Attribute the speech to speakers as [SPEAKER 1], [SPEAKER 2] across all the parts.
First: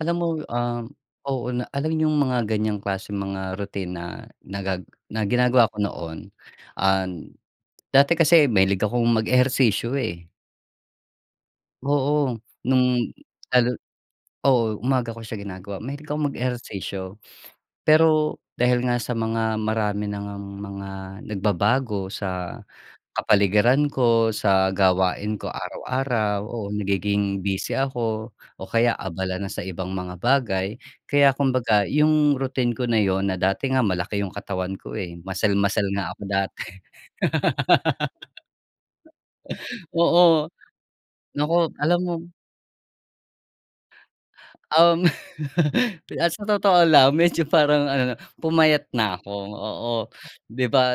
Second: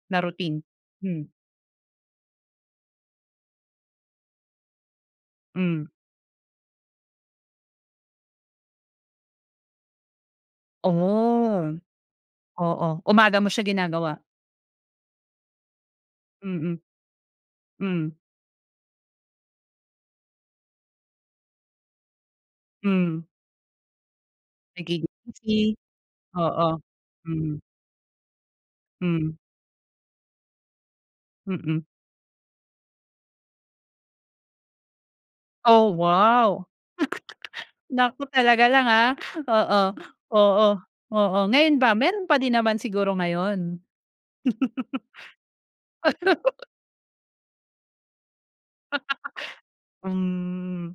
[SPEAKER 1] Alam
[SPEAKER 2] Na
[SPEAKER 1] mo,
[SPEAKER 2] routine.
[SPEAKER 1] um,
[SPEAKER 2] Hmm.
[SPEAKER 1] oo, na alam yung mga ganyang klaseng mga rutina nagag na ginagawa ko
[SPEAKER 2] Mm.
[SPEAKER 1] noon, an dati kasi mahilig akong mag ehersisyo, eh.
[SPEAKER 2] Oh,
[SPEAKER 1] Oo,
[SPEAKER 2] oo.
[SPEAKER 1] nung
[SPEAKER 2] Umaga mo siya
[SPEAKER 1] lalo
[SPEAKER 2] ginagawa?
[SPEAKER 1] oo, umaga ko siya ginagawa, mahilig ako
[SPEAKER 2] Mm.
[SPEAKER 1] mag-ehersisyo.
[SPEAKER 2] Mm.
[SPEAKER 1] Pero dahil nga sa mga marami na ngang mga nagbabago sa
[SPEAKER 2] Mm.
[SPEAKER 1] kapaligiran ko, sa
[SPEAKER 2] Naging
[SPEAKER 1] gawain ko
[SPEAKER 2] busy.
[SPEAKER 1] araw-araw, oo,
[SPEAKER 2] Oo,
[SPEAKER 1] nagiging
[SPEAKER 2] mhm.
[SPEAKER 1] busy ako o kaya
[SPEAKER 2] Mm.
[SPEAKER 1] abala na sa ibang mga bagay. Kaya
[SPEAKER 2] Mm.
[SPEAKER 1] kumbaga yung routine ko na 'yon na dati nga malaki yung katawan ko, eh, muscle muscle
[SPEAKER 2] Oh
[SPEAKER 1] nga ako
[SPEAKER 2] wow!
[SPEAKER 1] dati.
[SPEAKER 2] Naku talaga lang, ah. Oo,
[SPEAKER 1] Oo,
[SPEAKER 2] oo, oo,
[SPEAKER 1] naku
[SPEAKER 2] ngayon ba,
[SPEAKER 1] alam mo
[SPEAKER 2] meron pa din naman siguro ngayon?
[SPEAKER 1] Um, Pi ah, sa totoo lang medyo parang ano 'no, pumayat na ako, oo. 'Di
[SPEAKER 2] Hmm.
[SPEAKER 1] ba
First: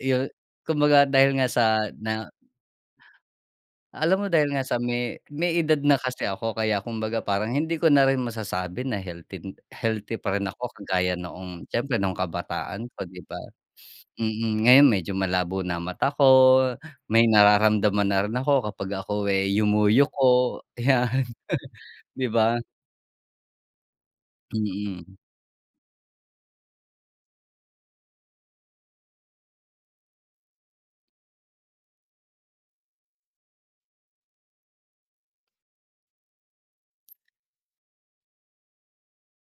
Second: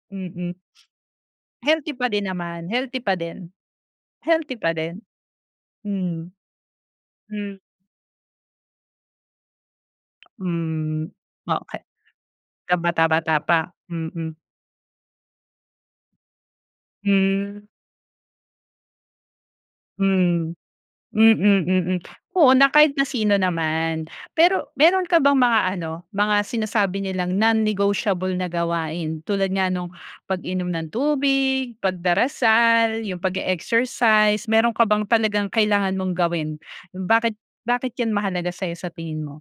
[SPEAKER 1] yu
[SPEAKER 2] Mm.
[SPEAKER 1] kumbaga dahil nga
[SPEAKER 2] Healthy
[SPEAKER 1] sa
[SPEAKER 2] pa din
[SPEAKER 1] na
[SPEAKER 2] naman. Healthy pa din.
[SPEAKER 1] Alam mo dahil
[SPEAKER 2] Healthy
[SPEAKER 1] nga
[SPEAKER 2] pa
[SPEAKER 1] sa
[SPEAKER 2] din.
[SPEAKER 1] may may edad na kasi
[SPEAKER 2] Mm.
[SPEAKER 1] ako, kaya kumbaga parang
[SPEAKER 2] Hmm.
[SPEAKER 1] hindi ko na rin masasabi na healthy healthy pa rin ako
[SPEAKER 2] Mm.
[SPEAKER 1] kagaya noong
[SPEAKER 2] Okey.
[SPEAKER 1] siyempre no'ng kabataan ko, 'di
[SPEAKER 2] Kabata-bata
[SPEAKER 1] ba.
[SPEAKER 2] pa, mm.
[SPEAKER 1] Mm, ngayon medyo malabo na mata ko, may
[SPEAKER 2] Hmm.
[SPEAKER 1] nararamdaman na rin ako kapag ako, eh,
[SPEAKER 2] Mm,
[SPEAKER 1] yumuyuko, 'yan,
[SPEAKER 2] mm, mm.
[SPEAKER 1] 'di
[SPEAKER 2] Oo
[SPEAKER 1] ba?
[SPEAKER 2] na kahit na sino naman. Pero meron
[SPEAKER 1] Mm.
[SPEAKER 2] ka bang mga ano, mga sinasabi nilang non-negotiable na gawain? Tulad nga nung pag-inom ng tubig, pagdarasal, yung pag-e-exercise, meron ka bang talagang kailangan mong gawin? Bakit bakit yan mahalaga sa 'yo sa tingin mo?